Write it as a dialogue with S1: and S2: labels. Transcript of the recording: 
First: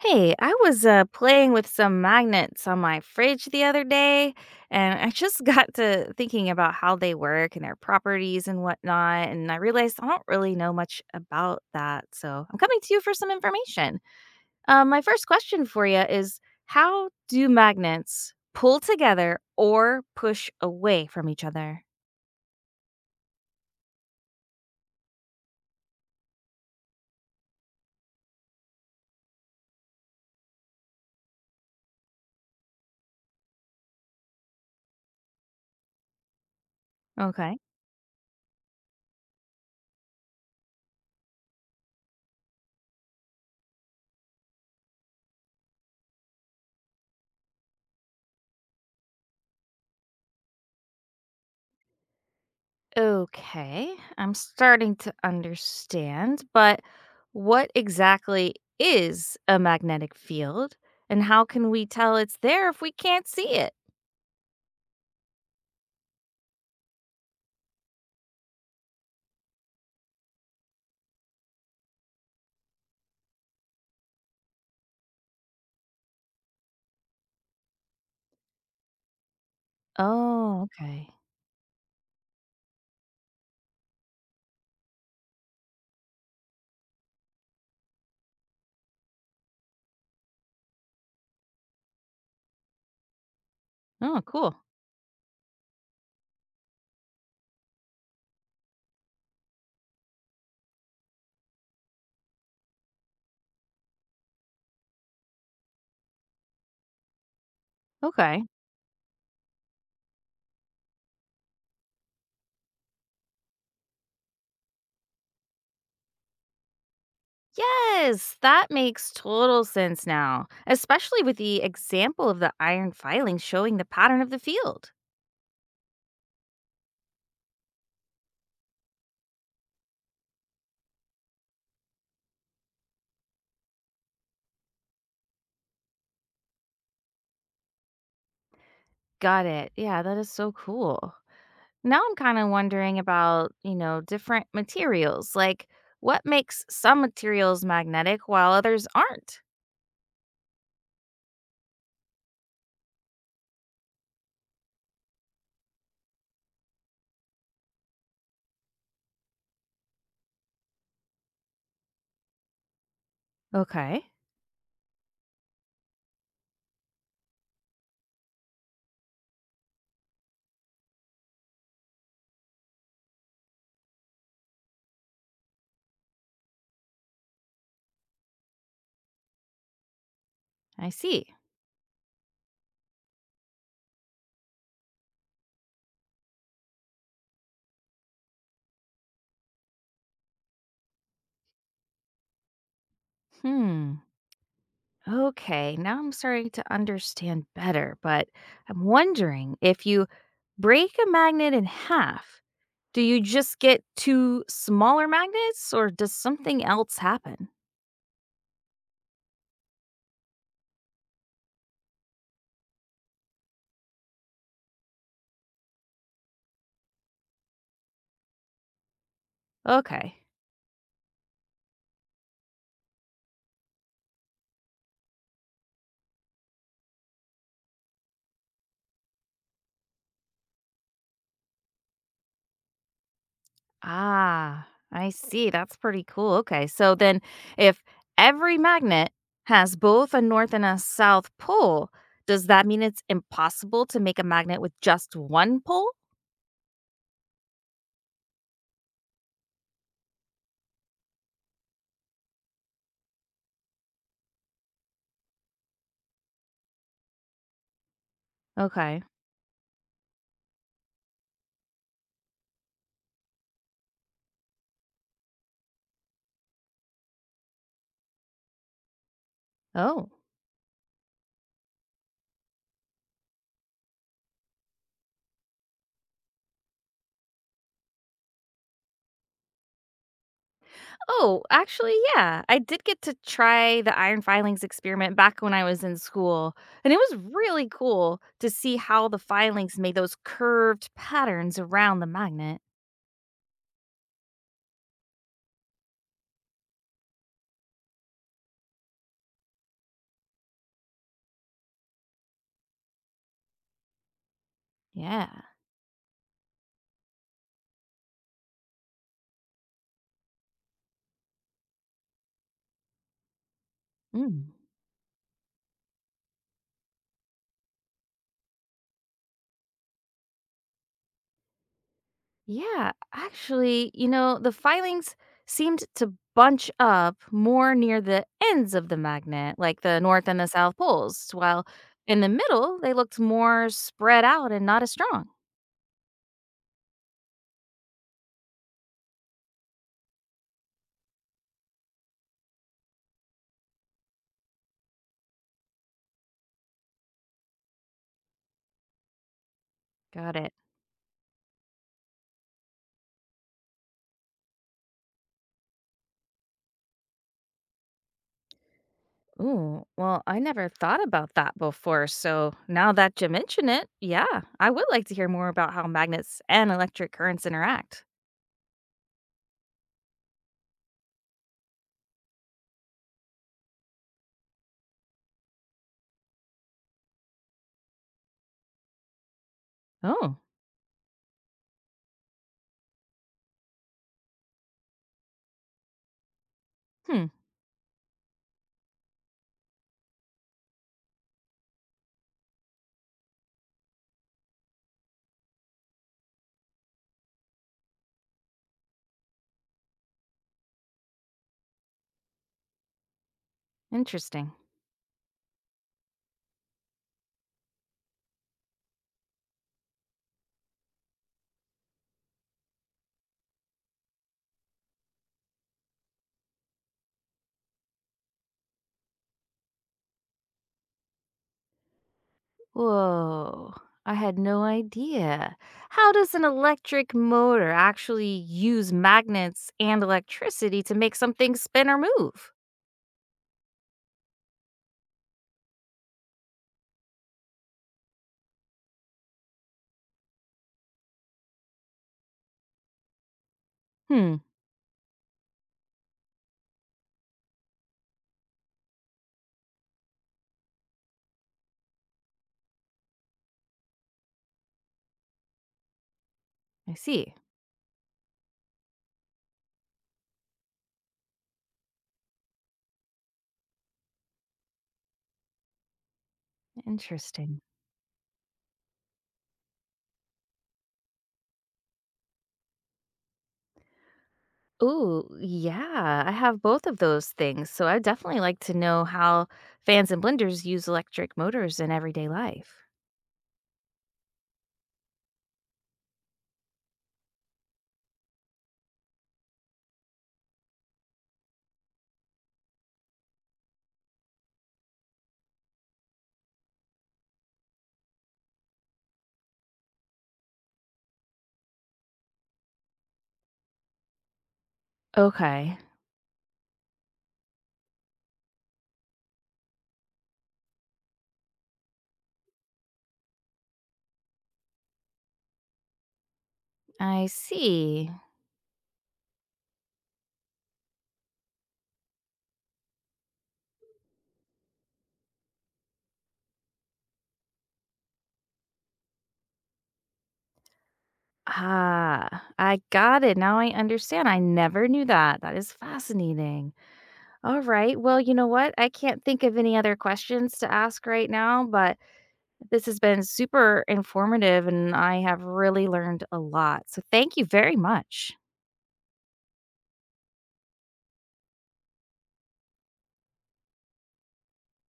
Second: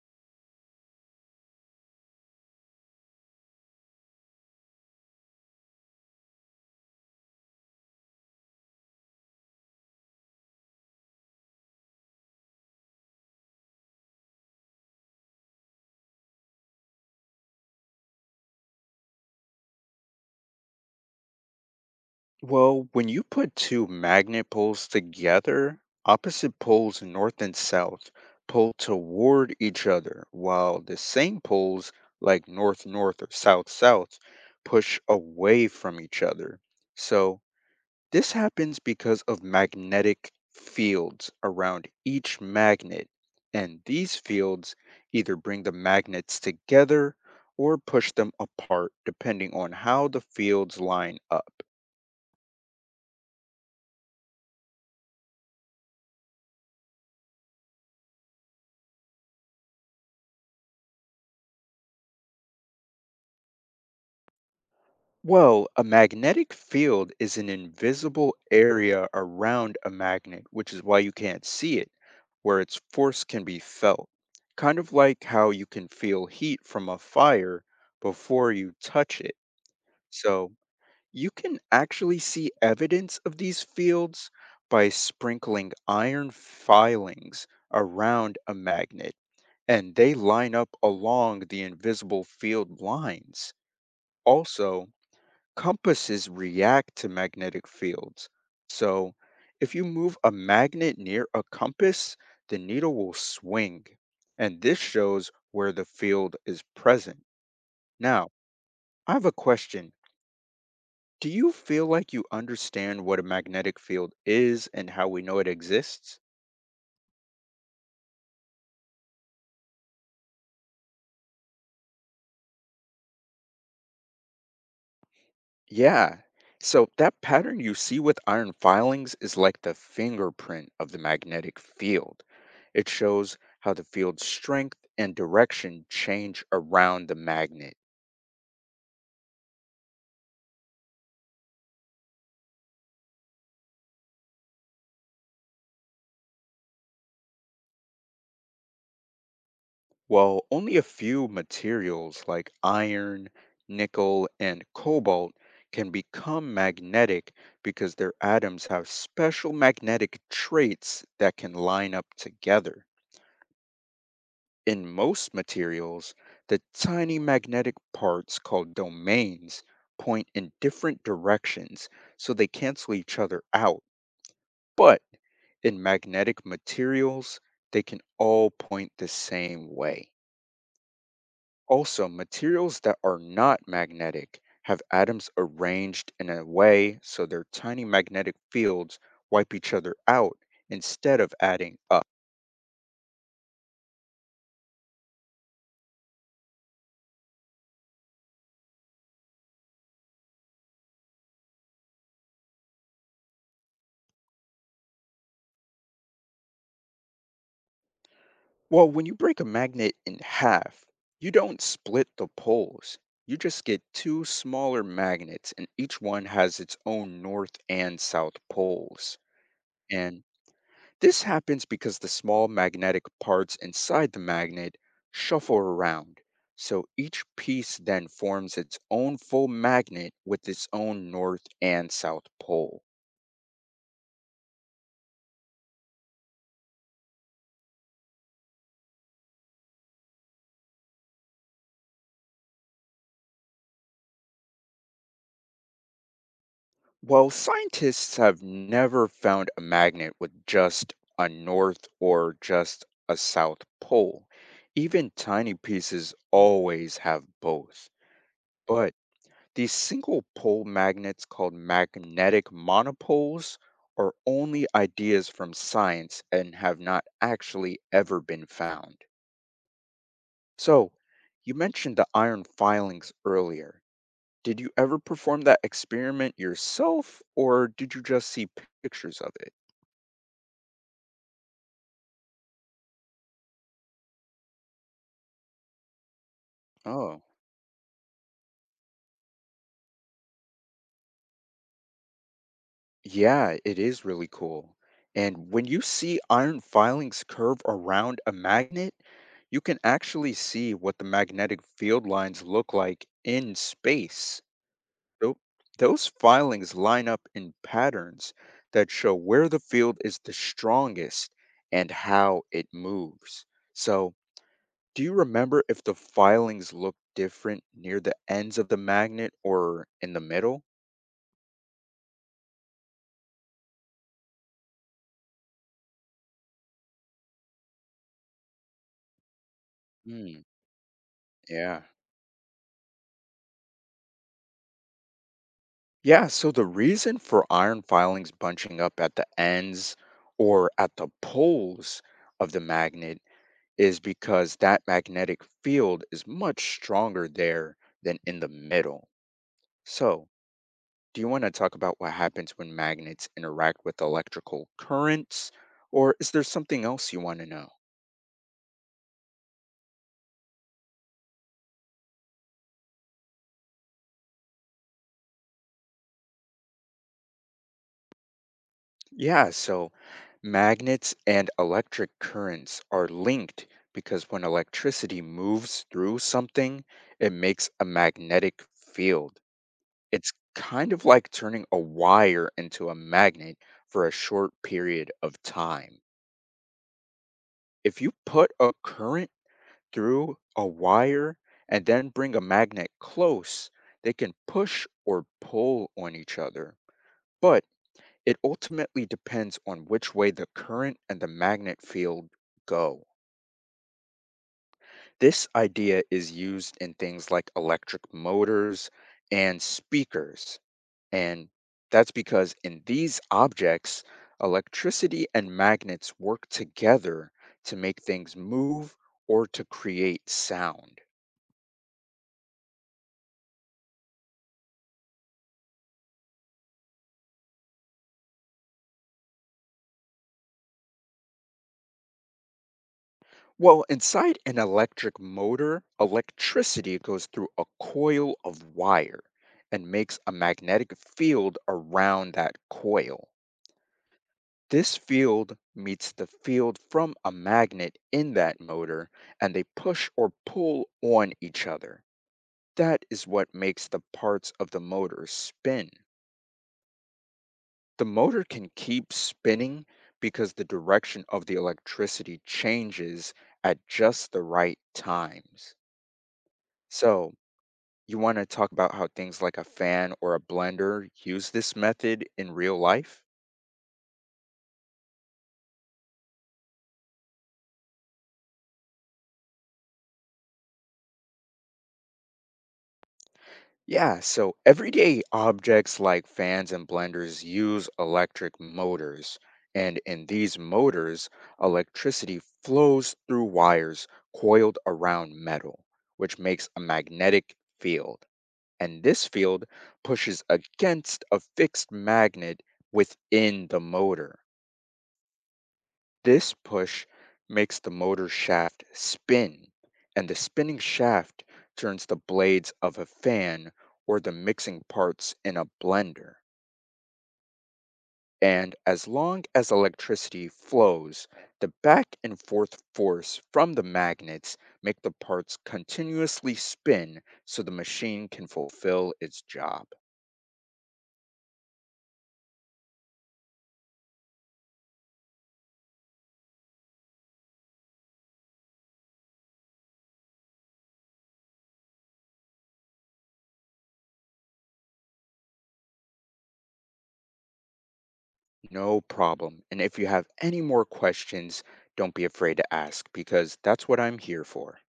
S1: Hey, I was playing with some magnets on my fridge the other day, and I just got to thinking about how they work and their properties and whatnot. And I realized I don't really know much about that. So I'm coming to you for some information. My first question for you is, how do magnets pull together or push away from each other?
S2: Well, when you put two magnet poles together, opposite poles, north and south, pull toward each other, while the same poles, like north or south, push away from each other. So,
S1: Okay.
S2: this happens because of magnetic fields around each magnet, and these fields either bring the magnets together or push them apart, depending on how the fields line up.
S1: Okay, I'm starting to understand, but what exactly is a magnetic field and how can we tell it's there if we can't see it?
S2: Well, a magnetic field is an invisible area around a magnet, which is why you can't see it, where its force can be felt. Kind of like how you can feel heat from a fire before you touch it. So,
S1: Oh, okay.
S2: you can actually see evidence of these fields by sprinkling iron filings around a magnet, and they line up along the invisible field lines.
S1: Oh, cool.
S2: Also, compasses react to magnetic fields. So, if you move a magnet near a compass, the needle will swing. And this shows where the field is present. Now,
S1: Okay.
S2: I have a question. Do you feel like you understand what a magnetic field is and how we know it exists?
S1: Yes, that makes total sense now, especially with the example of the iron filings showing the pattern of the field.
S2: Yeah. So that pattern you see with iron filings is like the fingerprint of the magnetic field. It shows how the field's strength and direction change around the magnet.
S1: Got it. Yeah, that is so cool. Now I'm kind of wondering about, different materials. Like, what makes some materials magnetic while others aren't?
S2: While only a few materials like iron, nickel, and cobalt can become magnetic because their atoms have special magnetic traits that can line up together.
S1: Okay.
S2: In most materials, the tiny magnetic parts called domains point in different directions, so they cancel each other out. But in magnetic materials, they can all point the same way.
S1: I see.
S2: Also, materials that are not magnetic have atoms arranged in a way so their tiny magnetic fields wipe each other out instead of adding up.
S1: Hmm. Okay. Now I'm starting to understand better, but I'm wondering, if you break a magnet in half, do you just get two smaller magnets or does something else happen?
S2: Well, when you break a magnet in half, you don't split the poles. You just get two smaller magnets, and each one has its own north and south poles.
S1: Okay.
S2: And this happens because the small magnetic parts inside the magnet shuffle around. So each piece then forms its own full magnet with its own north and south pole.
S1: Ah, I see. That's pretty cool. Okay. So then, if every magnet has both a north and a south pole, does that mean it's impossible to make a magnet with just one pole?
S2: Well, scientists have never found a magnet with just a north or just a south pole. Even tiny pieces always have both. But
S1: Okay.
S2: these single pole magnets called magnetic monopoles are only ideas from science and have not actually ever been found.
S1: Oh.
S2: So, you mentioned the iron filings earlier. Did you ever perform that experiment yourself, or did you just see pictures of it?
S1: Oh, actually, yeah. I did get to try the iron filings experiment back when I was in school, and it was
S2: Oh,
S1: really cool to see how the filings made those curved patterns around the magnet.
S2: yeah, it is really cool. And when you see iron filings curve around a magnet, you can actually see what the magnetic field lines look like in space.
S1: Yeah.
S2: Tho- Those filings line up in patterns that show where the field is the strongest and how it moves. So,
S1: Mm.
S2: do you remember if the filings look different near the ends of the magnet or in the middle?
S1: Yeah, actually, the filings seemed to bunch up more near the ends of the magnet, like the north and
S2: Mm,
S1: the south poles, while
S2: yeah.
S1: in the middle, they looked more spread out and not as strong.
S2: Yeah, so the reason for iron filings bunching up at the ends or at the poles of the magnet is because that magnetic field is much stronger there than in the middle. So,
S1: Got it.
S2: do you want to talk about what happens when magnets interact with electrical currents, or is there something else you want to know?
S1: Ooh, well, I never thought about that before. So now that you mention it, yeah, I would like to hear more about how magnets and electric currents interact.
S2: Yeah, so magnets and electric currents are linked because when electricity moves through something, it makes a magnetic field. It's
S1: Oh,
S2: kind of like turning a wire into a magnet for a short period of time.
S1: hmm,
S2: If you put a current through a wire and then bring a magnet close, they can push or pull on each other. But it ultimately depends on which way the current and the magnet field go.
S1: interesting.
S2: This idea is used in things like electric motors and speakers. And that's because in these objects, electricity and magnets work together to make things move or to create sound.
S1: Whoa, I had no idea. How does an electric motor actually use magnets and electricity to make something spin or move?
S2: Well, inside an electric motor, electricity goes through a coil of wire and makes a magnetic field around that coil.
S1: Hmm,
S2: This field meets the field from a magnet in that motor, and they push or pull on each other. That is what makes the parts of the motor spin.
S1: I see.
S2: The motor can keep spinning because the direction of the electricity changes at just the right times. So,
S1: Interesting.
S2: you want to talk about how things like a fan or a blender use this method in real life?
S1: Ooh, yeah, I have both of those things. So I definitely like to know how fans and blenders use electric motors in everyday life.
S2: Yeah, so everyday objects like fans and blenders use electric motors. And in these motors, electricity flows through wires coiled around metal, which makes a magnetic field. And this field pushes against a fixed magnet within the motor.
S1: Okay,
S2: This push makes the motor shaft spin, and the spinning shaft turns the blades of a fan or the mixing parts in a blender.
S1: I see.
S2: And as long as electricity flows, the back and forth force from the magnets make the parts continuously spin so the machine can fulfill its job.
S1: Ah, I got it. Now I understand. I never knew that. That is fascinating. All right. Well, you know what? I can't think of any other questions to ask right now, but this has been super informative and I have really learned a lot. So thank you very much.
S2: No problem. And if you have any more questions, don't be afraid to ask because that's what I'm here for.